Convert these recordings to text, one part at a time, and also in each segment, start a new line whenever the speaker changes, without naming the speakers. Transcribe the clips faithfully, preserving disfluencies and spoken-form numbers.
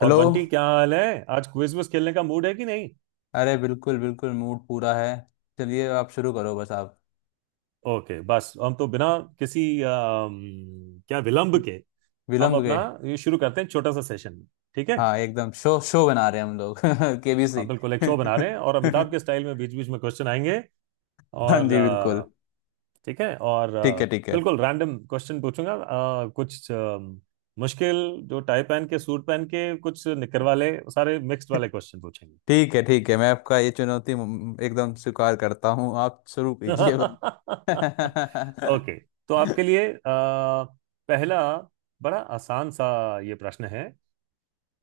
और
हेलो।
बंटी क्या हाल है आज क्विज विज खेलने का मूड है कि नहीं?
अरे, बिल्कुल बिल्कुल मूड पूरा है। चलिए, आप शुरू करो बस। आप
ओके। बस हम तो बिना किसी अम, क्या विलंब के, हम
विलंब
अपना
गए।
ये शुरू करते हैं छोटा सा सेशन। ठीक है।
हाँ, एकदम शो शो बना रहे हैं हम लोग केबीसी।
हाँ बिल्कुल, एक शो बना रहे हैं और अमिताभ के स्टाइल में बीच बीच में क्वेश्चन आएंगे।
हाँ
और
जी, बिल्कुल।
अ, ठीक है। और
ठीक
अ,
है, ठीक है,
बिल्कुल रैंडम क्वेश्चन पूछूंगा, अ, कुछ अम, मुश्किल, जो टाई पहन के सूट पहन के कुछ निकर वाले सारे मिक्स्ड वाले क्वेश्चन पूछेंगे।
ठीक है, ठीक है। मैं आपका ये चुनौती म- एकदम स्वीकार करता हूँ। आप शुरू कीजिए बस।
ओके। तो आपके लिए अ, पहला बड़ा आसान सा ये प्रश्न है।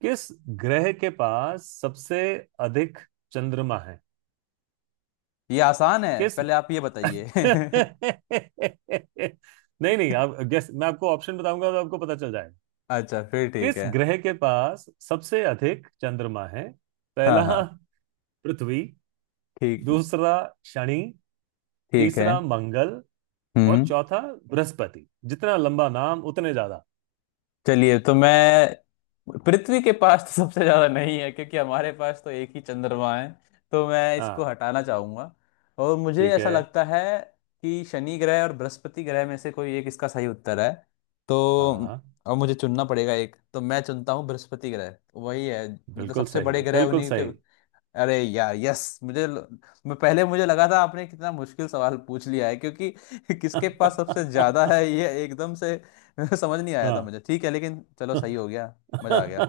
किस ग्रह के पास सबसे अधिक चंद्रमा है?
ये आसान है,
किस?
पहले आप ये बताइए।
नहीं नहीं, आप गेस। मैं आपको ऑप्शन बताऊंगा तो आपको पता चल जाएगा।
अच्छा, फिर ठीक
किस
है।
ग्रह के पास सबसे अधिक चंद्रमा है?
हाँ,
पहला
हाँ।
पृथ्वी।
ठीक।
दूसरा शनि।
ठीक है।
तीसरा मंगल। और
हम्म।
चौथा बृहस्पति। जितना लंबा नाम उतने ज्यादा।
चलिए, तो मैं पृथ्वी के पास तो सबसे ज्यादा नहीं है, क्योंकि हमारे पास तो एक ही चंद्रमा है, तो मैं इसको
हाँ।
हटाना चाहूंगा। और मुझे
ठीक
ऐसा
है।
लगता है कि शनि ग्रह और बृहस्पति ग्रह में से कोई एक इसका सही उत्तर है। तो
हाँ
अब मुझे चुनना पड़ेगा एक, तो मैं चुनता हूँ बृहस्पति ग्रह, वही है, मतलब
बिल्कुल
सबसे
सही,
बड़े ग्रह
बिल्कुल
उन्हीं के।
सही।
अरे यार, यस! मुझे ल- मैं पहले, मुझे लगा था आपने कितना मुश्किल सवाल पूछ लिया है, क्योंकि किसके पास सबसे ज्यादा
हाँ।
है ये एकदम से समझ नहीं आया था मुझे। ठीक है, लेकिन चलो सही हो गया। मजा आ गया।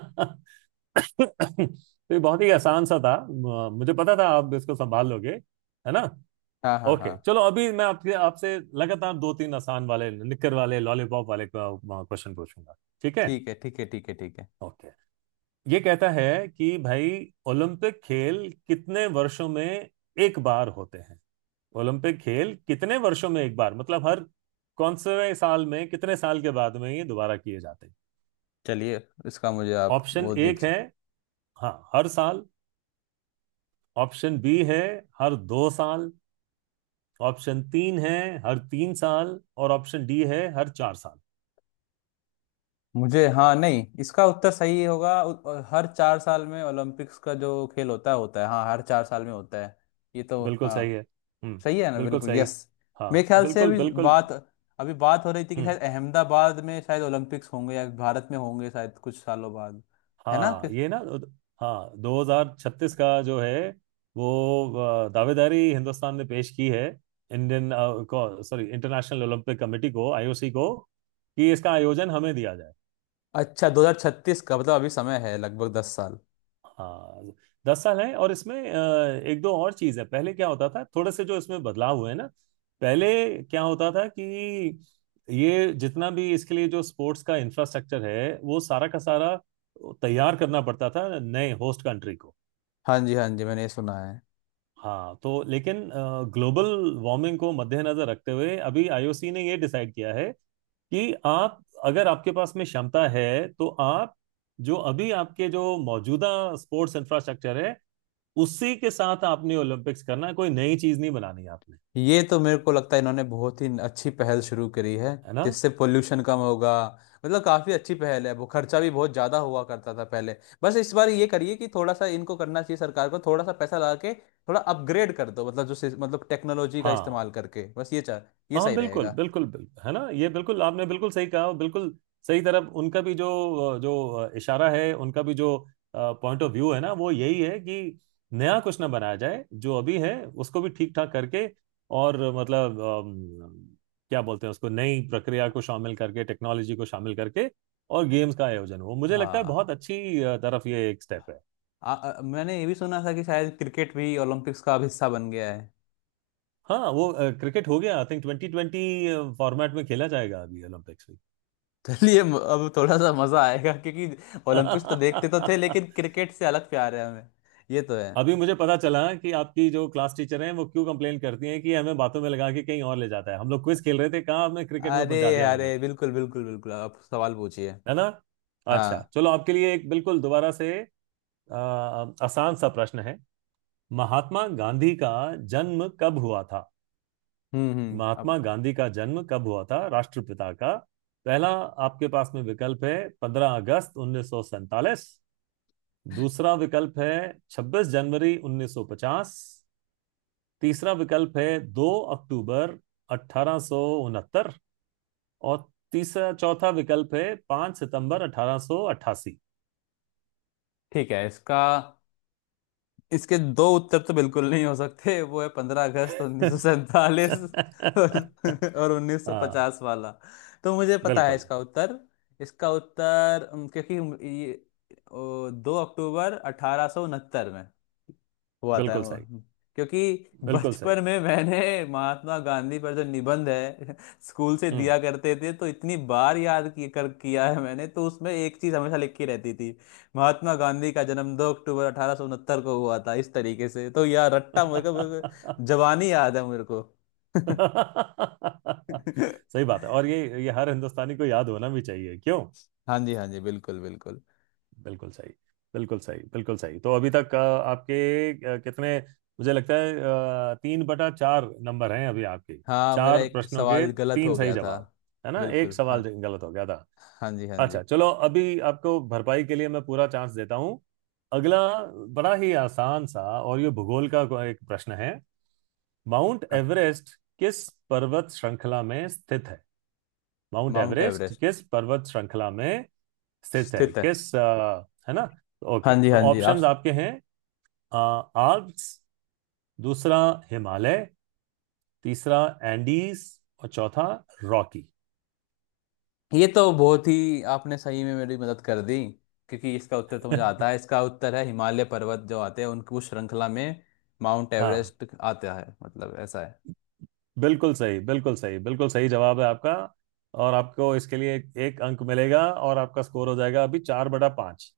तो ये बहुत ही आसान सा था, म- मुझे पता था आप इसको संभाल लोगे, है ना।
हाँ, हाँ, हाँ।
ओके चलो, अभी मैं आपके आपसे लगातार दो तीन आसान वाले निक्कर वाले लॉलीपॉप वाले क्वेश्चन पूछूंगा। ठीक है।
ठीक है, ठीक है, ठीक है, ठीक है।
ओके। ये कहता है कि भाई, ओलंपिक खेल कितने वर्षों में एक बार होते हैं? ओलंपिक खेल कितने वर्षों में एक बार, मतलब हर कौन से साल में, कितने साल के बाद में ये दोबारा किए जाते हैं?
चलिए, इसका मुझे आप
ऑप्शन
वो
एक
दीजिए।
है हाँ हर साल। ऑप्शन बी है हर दो साल। ऑप्शन तीन है हर तीन साल। और ऑप्शन डी है हर चार साल।
मुझे, हाँ, नहीं इसका उत्तर सही होगा। उ- अ, हर चार साल में ओलंपिक्स का जो खेल होता है होता है हाँ, हर चार साल में होता है। ये तो
बिल्कुल सही
हाँ,
है। हम्म।
सही है ना,
बिल्कुल
बिल्कुल।
सही।
यस!
हाँ
मेरे ख्याल से
बिल्कुल
अभी
बिल्कुल।
बात अभी बात हो रही थी कि
हम्म।
शायद अहमदाबाद में शायद ओलंपिक्स होंगे, या भारत में होंगे शायद कुछ सालों बाद। है ना?
हाँ
कि-
ये ना। हाँ दो हज़ार छत्तीस का जो है वो अ, दावेदारी हिंदुस्तान ने पेश की है। इंडियन अ, को, सॉरी, इंटरनेशनल ओलंपिक कमेटी को, आईओसी को, कि इसका आयोजन हमें दिया जाए।
अच्छा, दो हज़ार छत्तीस का मतलब अभी समय है लगभग दस साल।
हाँ दस साल है, और इसमें अ, एक दो और चीज है। पहले क्या होता था, थोड़े से जो इसमें बदलाव हुए ना। पहले क्या होता था कि ये जितना भी इसके लिए जो स्पोर्ट्स का इंफ्रास्ट्रक्चर है वो सारा का सारा तैयार करना पड़ता था नए होस्ट कंट्री को।
हाँ जी, हाँ जी, मैंने ये सुना है।
हाँ, तो लेकिन ग्लोबल वार्मिंग को मद्देनजर रखते हुए अभी आईओसी ने ये डिसाइड किया है कि आप, अगर आपके पास में क्षमता है, तो आप जो अभी आपके जो मौजूदा स्पोर्ट्स इंफ्रास्ट्रक्चर है उसी के साथ आपने ओलंपिक्स करना है। कोई नई चीज नहीं बनानी है आपने।
ये तो मेरे को लगता है इन्होंने बहुत ही अच्छी पहल शुरू करी है,
है ना।
जिससे पोल्यूशन कम होगा। मतलब काफ़ी अच्छी पहल है। वो खर्चा भी बहुत ज़्यादा हुआ करता था पहले। बस इस बार ये करिए कि थोड़ा सा इनको करना चाहिए सरकार को, थोड़ा सा पैसा लगा के थोड़ा अपग्रेड कर दो, मतलब जो सिस- मतलब टेक्नोलॉजी का
हाँ
इस्तेमाल करके, बस ये चाह, ये
हाँ
सही
बिल्कुल
रहेगा।
बिल्कुल बिल्कुल, है ना। ये बिल्कुल, आपने बिल्कुल सही कहा, और बिल्कुल सही तरफ उनका भी जो जो इशारा है, उनका भी जो पॉइंट ऑफ व्यू है ना, वो यही है कि नया कुछ ना बनाया जाए, जो अभी है उसको भी ठीक ठाक करके। और मतलब अम, क्या बोलते हैं उसको, नई प्रक्रिया को शामिल करके, टेक्नोलॉजी को शामिल करके, और गेम्स का आयोजन हो। मुझे लगता है
हाँ,
बहुत अच्छी अ, तरफ ये एक स्टेप है।
आ, आ, मैंने ये भी सुना था कि शायद क्रिकेट भी ओलंपिक्स का अब हिस्सा बन गया है।
हाँ वो क्रिकेट हो गया, I think twenty twenty format में खेला जाएगा अभी ओलंपिक्स में।
चलिए, म- अब थोड़ा सा मज़ा आएगा, क्योंकि ओलंपिक्स तो देखते तो थे, लेकिन क्रिकेट से अलग प्यार है हमें। ये तो है।
अभी मुझे पता चला कि आपकी जो क्लास टीचर हैं वो क्यों कंप्लेन करती हैं कि हमें बातों में लगा के कहीं और ले जाता है। हम लोग क्विज खेल रहे थे, कहाँ आपने क्रिकेट में
अरे,
पहुंचा दिया मुझे।
अरे, बिल्कुल बिल्कुल बिल्कुल, आप सवाल पूछिए।
है ना। अच्छा
हाँ।
चलो, आपके लिए एक बिल्कुल दोबारा से अ, आसान सा प्रश्न है। महात्मा गांधी का जन्म कब हुआ था?
हम्म, हम्म,
महात्मा
अब
गांधी का जन्म कब हुआ था, राष्ट्रपिता का? पहला आपके पास में विकल्प है पंद्रह अगस्त उन्नीस सौ सैंतालीस। दूसरा विकल्प है छब्बीस जनवरी उन्नीस सौ पचास। तीसरा विकल्प है दो अक्टूबर अठारह सौ उनहत्तर। और तीसरा चौथा विकल्प है पाँच सितंबर अठारह सौ अठासी।
ठीक है। इसका इसके दो उत्तर तो बिल्कुल नहीं हो सकते, वो है पंद्रह अगस्त उन्नीस सौ सैंतालीस, और और उन्नीस सौ
हाँ
पचास वाला। तो मुझे पता है
बिल्कुल,
इसका उत्तर। इसका उत्तर, उम, क्योंकि ये ओ, दो अक्टूबर अठारह सौ उनहत्तर में हुआ था
बिल्कुल
वो।
सही,
क्योंकि
बिल्कुल सही।
बचपन में मैंने महात्मा गांधी पर जो निबंध है स्कूल से
हम्म।
दिया करते थे, तो इतनी बार याद किया कर किया है मैंने, तो उसमें एक चीज हमेशा लिखी रहती थी। महात्मा गांधी का जन्म दो अक्टूबर अठारह सौ उनहत्तर को हुआ था। इस तरीके से तो यार रट्टा मेरे को, मेरे को- जवानी याद है मेरे को।
सही बात है। और ये ये हर हिंदुस्तानी को याद होना भी चाहिए, क्यों?
हाँ जी, हाँ जी, बिल्कुल बिल्कुल।
बिल्कुल सही, बिल्कुल सही, बिल्कुल सही। तो अभी तक अ, आपके अ, कितने, मुझे लगता है अ, तीन बटा चार नंबर हैं अभी आपके।
हाँ, मेरा
चार
एक
प्रश्नों के
सवाल गलत
तीन
हो
सही
गया था।
जवाब, है ना। एक
बिल्कुल, हाँ।
सवाल जो गलत हो गया था।
हाँ जी, हाँ जी।
अच्छा चलो, अभी आपको भरपाई के लिए मैं पूरा चांस देता हूँ। अगला बड़ा ही आसान सा, और ये भूगोल का को- एक प्रश्न है। माउंट
हाँ।
एवरेस्ट किस पर्वत श्रृंखला में स्थित है? माउंट
माउंट
एवरेस्ट
एवरेस्ट
किस पर्वत श्रृंखला में स्थित है,
स्थित है।
किस अ, है ना।
हाँ
ओके।
जी,
तो
हाँ जी। आप,
ऑप्शंस आपके हैं आल्प्स। दूसरा हिमालय। तीसरा एंडीज। और चौथा रॉकी।
ये तो बहुत ही आपने सही में मेरी मदद कर दी, क्योंकि इसका उत्तर तो मुझे आता है। इसका उत्तर है हिमालय पर्वत। जो आते हैं उनकी उस श्रृंखला में माउंट
हाँ
एवरेस्ट आता है, मतलब ऐसा है।
बिल्कुल सही, बिल्कुल सही, बिल्कुल सही जवाब है आपका। और आपको इसके लिए एक, एक अंक मिलेगा, और आपका स्कोर हो जाएगा अभी चार बटा पाँच।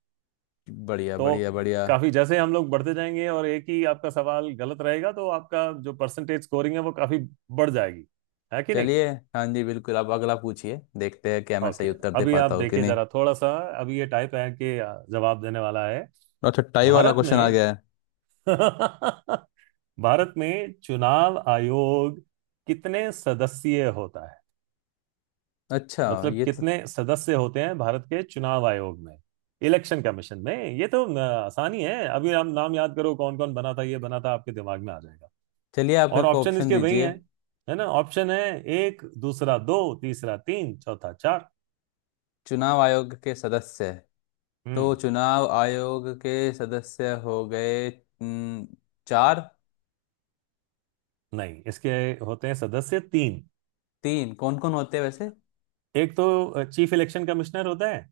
बढ़िया,
तो
बढ़िया, बढ़िया।
काफी, जैसे हम लोग बढ़ते जाएंगे और एक ही आपका सवाल गलत रहेगा, तो आपका जो परसेंटेज स्कोरिंग है वो काफी बढ़ जाएगी, है कि नहीं।
चलिए, हाँ जी, बिल्कुल, आप अगला पूछिए। देखते हैं क्या मैं
ओके।
सही उत्तर दे
अभी आप
पाता हूँ कि
देखिए
नहीं।
जरा थोड़ा सा। अभी ये टाइप है कि जवाब देने वाला है।
अच्छा, टाई वाला
भारत
क्वेश्चन आ
में
गया है।
भारत में चुनाव आयोग कितने सदस्यीय होता है?
अच्छा,
मतलब
ये तो,
कितने सदस्य होते हैं भारत के चुनाव आयोग में, इलेक्शन कमीशन में। ये तो न, आसानी है, अभी हम नाम याद करो कौन कौन बना था, ये बना था, आपके दिमाग में आ जाएगा।
चलिए आप मेरे
और
को
ऑप्शन
ऑप्शन
इसके वही है
दीजिए।
है ना। ऑप्शन है एक, दूसरा दो, तीसरा तीन, चौथा चार।
चुनाव आयोग के सदस्य? तो
हम्म।
चुनाव आयोग के सदस्य हो गए, हम्म, चार।
नहीं, इसके होते हैं सदस्य तीन।
तीन? कौन कौन होते हैं वैसे?
एक तो चीफ इलेक्शन कमिश्नर होता है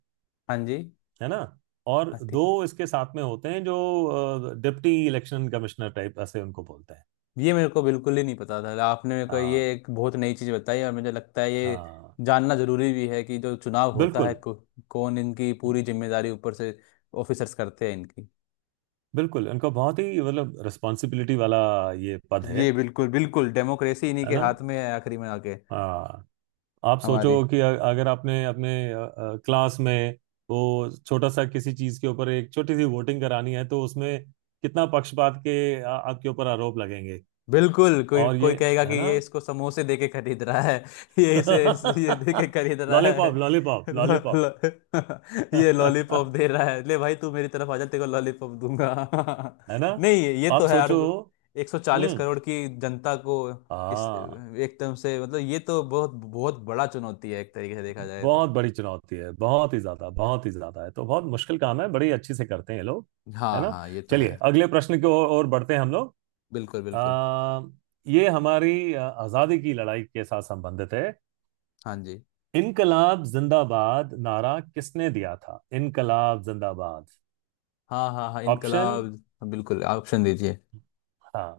हाँ जी।
है ना। और दो इसके साथ में होते हैं जो डिप्टी इलेक्शन कमिश्नर टाइप ऐसे उनको बोलते हैं।
ये मेरे को बिल्कुल ही नहीं पता था, आपने मेरे को ये
हाँ
एक बहुत नई चीज़ बताई, और मुझे लगता है ये
हाँ
जानना जरूरी भी है कि जो चुनाव होता है
बिल्कुल।
को, कौन इनकी पूरी जिम्मेदारी ऊपर से ऑफिसर्स करते हैं इनकी।
बिल्कुल उनको बहुत ही, मतलब, रिस्पॉन्सिबिलिटी वाला ये पद है।
ये बिल्कुल बिल्कुल डेमोक्रेसी इन्हीं
है
के
ना।
हाथ में है आखिरी में आके।
हाँ आप सोचो
हमारे।
कि अ- अगर आपने अपने क्लास में वो छोटा सा किसी चीज के ऊपर एक छोटी सी वोटिंग करानी है, तो उसमें कितना पक्षपात के आ, आपके ऊपर आरोप लगेंगे।
बिल्कुल। कोई
और ये,
कोई कहेगा कि
है ना।
ये इसको समोसे दे के खरीद रहा है। ये इसे इसे ये दे के खरीद रहा है।
लॉलीपॉप लॉलीपॉप
लो,
लॉलीपॉप।
लो, ये लॉलीपॉप दे रहा है, ले भाई तू मेरी तरफ आ जा, तेरे को लॉलीपॉप दूंगा।
है ना।
नहीं, ये ये तो
आप
है यार,
सोचो।
एक सौ चालीस
हम्म।
करोड़ की जनता को इस
हाँ।
एकदम से, मतलब ये तो बहुत बहुत बड़ा चुनौती है एक तरीके से देखा जाए तो।
बहुत बड़ी चुनौती है, बहुत ही ज्यादा, बहुत ही ज्यादा है, तो बहुत मुश्किल काम है, बड़ी अच्छी से करते हैं ये लोग, है
हाँ,
ना।
हाँ, ये तो है।
चलिए, अगले प्रश्न की ओर ओर बढ़ते हैं हम लोग।
बिल्कुल बिल्कुल।
आ, ये हमारी अ, आजादी की लड़ाई के साथ संबंधित है।
हाँ जी।
इनकलाब जिंदाबाद नारा किसने दिया था, इनकलाब जिंदाबाद?
हाँ, हाँ, हाँ,
ऑप्शन,
इनकलाब। बिल्कुल, ऑप्शन दीजिए।
हाँ।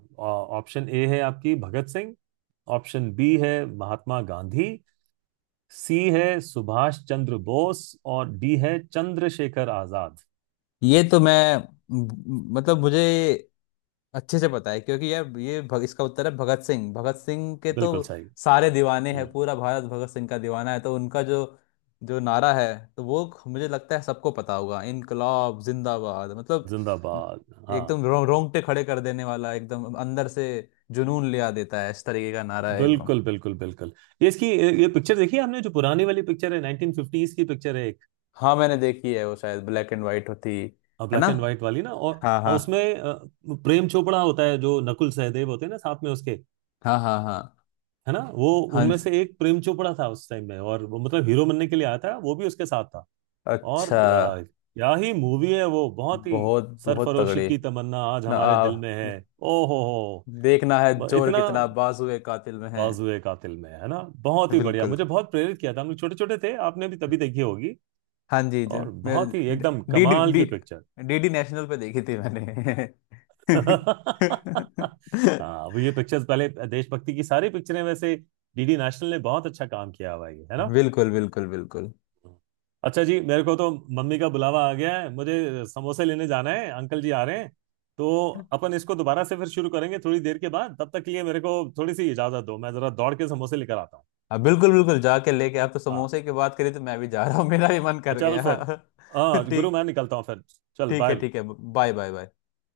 ऑप्शन ए है आपकी भगत सिंह। ऑप्शन बी है महात्मा गांधी। सी है सुभाष चंद्र बोस। और डी है चंद्रशेखर आजाद।
ये तो मैं, म- मतलब मुझे अच्छे से पता है, क्योंकि यार ये भग, इसका उत्तर है भगत सिंह। भगत सिंह के तो
बिल्कुल सही।
सारे दीवाने
हम्म,
हैं, पूरा भारत भगत सिंह का दीवाना है, तो उनका जो जो नारा है, तो वो मुझे लगता है सबको पता होगा। इनकलाब जिंदाबाद, मतलब
जिंदाबाद, हाँ,
एकदम रो, रोंगटे खड़े कर देने वाला, एकदम अंदर से जुनून ले आ देता है। इस तरीके का नारा है एकदम।
बिल्कुल बिल्कुल बिल्कुल। ये इसकी ये पिक्चर देखिए, आपने जो पुरानी वाली पिक्चर है नाइन्टीन फिफ्टीज़ की पिक्चर है एक,
हाँ, मैंने देखी है। वो शायद ब्लैक एंड वाइट होती। है ना?
ब्लैक एंड व्हाइट वाली ना। और
हाँ,
हाँ,
हाँ।
उसमें अ, प्रेम चोपड़ा होता है, जो नकुल सहदेव होते हैं ना साथ में उसके,
हाँ, हाँ, हाँ।
है ना। वो
हाँ
उनमें से एक प्रेम चोपड़ा था उस टाइम में, और वो मतलब हीरो बनने के लिए आया था, वो भी उसके साथ था। और
अच्छा।
आ, क्या ही मूवी है वो, बहुत ही।
बहुत बहुत
सरफरोशी
तगड़ी।
की तमन्ना आज
ना,
हमारे
आ,
दिल में है। ओ हो हो।
देखना है
ब-
जोर
इतना
कितना बाजुए कातिल में है।
बाजुए कातिल में है ना। बहुत ही बढ़िया,
बिल्कुल।
मुझे बहुत प्रेरित किया था। हम लोग छोटे छोटे थे, आपने भी तभी देखी होगी।
हाँ जी, जी।
और
मैं,
बहुत ही एकदम
डी डी
कमाल
डी
की पिक्चर।
डीडी नेशनल पे देखी थी मैंने।
हाँ, अब ये पिक्चर्स पहले देशभक्ति की सारी पिक्चरें वैसे डीडी नेशनल ने बहुत अच्छा काम किया हुआ है ये, है ना।
बिल्कुल बिल्कुल बिल्कुल।
अच्छा जी, मेरे को तो मम्मी का बुलावा आ गया है, मुझे समोसे लेने जाना है, अंकल जी आ रहे हैं। तो अपन इसको दोबारा से फिर शुरू करेंगे थोड़ी देर के बाद, तब तक के लिए मेरे को थोड़ी सी इजाजत दो, मैं जरा दौड़ के समोसे लेकर आता हूँ।
अब, बिल्कुल बिल्कुल। जाके लेके आप, तो
हाँ।
समोसे की बात करी तो मैं भी जा रहा हूँ, मेरा भी मन कर
चल
गया।
फिर। हाँ गुरु
ठीक।
मैं निकलता हूँ फिर। चल
ठीक है,
बाय।
ठीक है। Bye, bye, bye.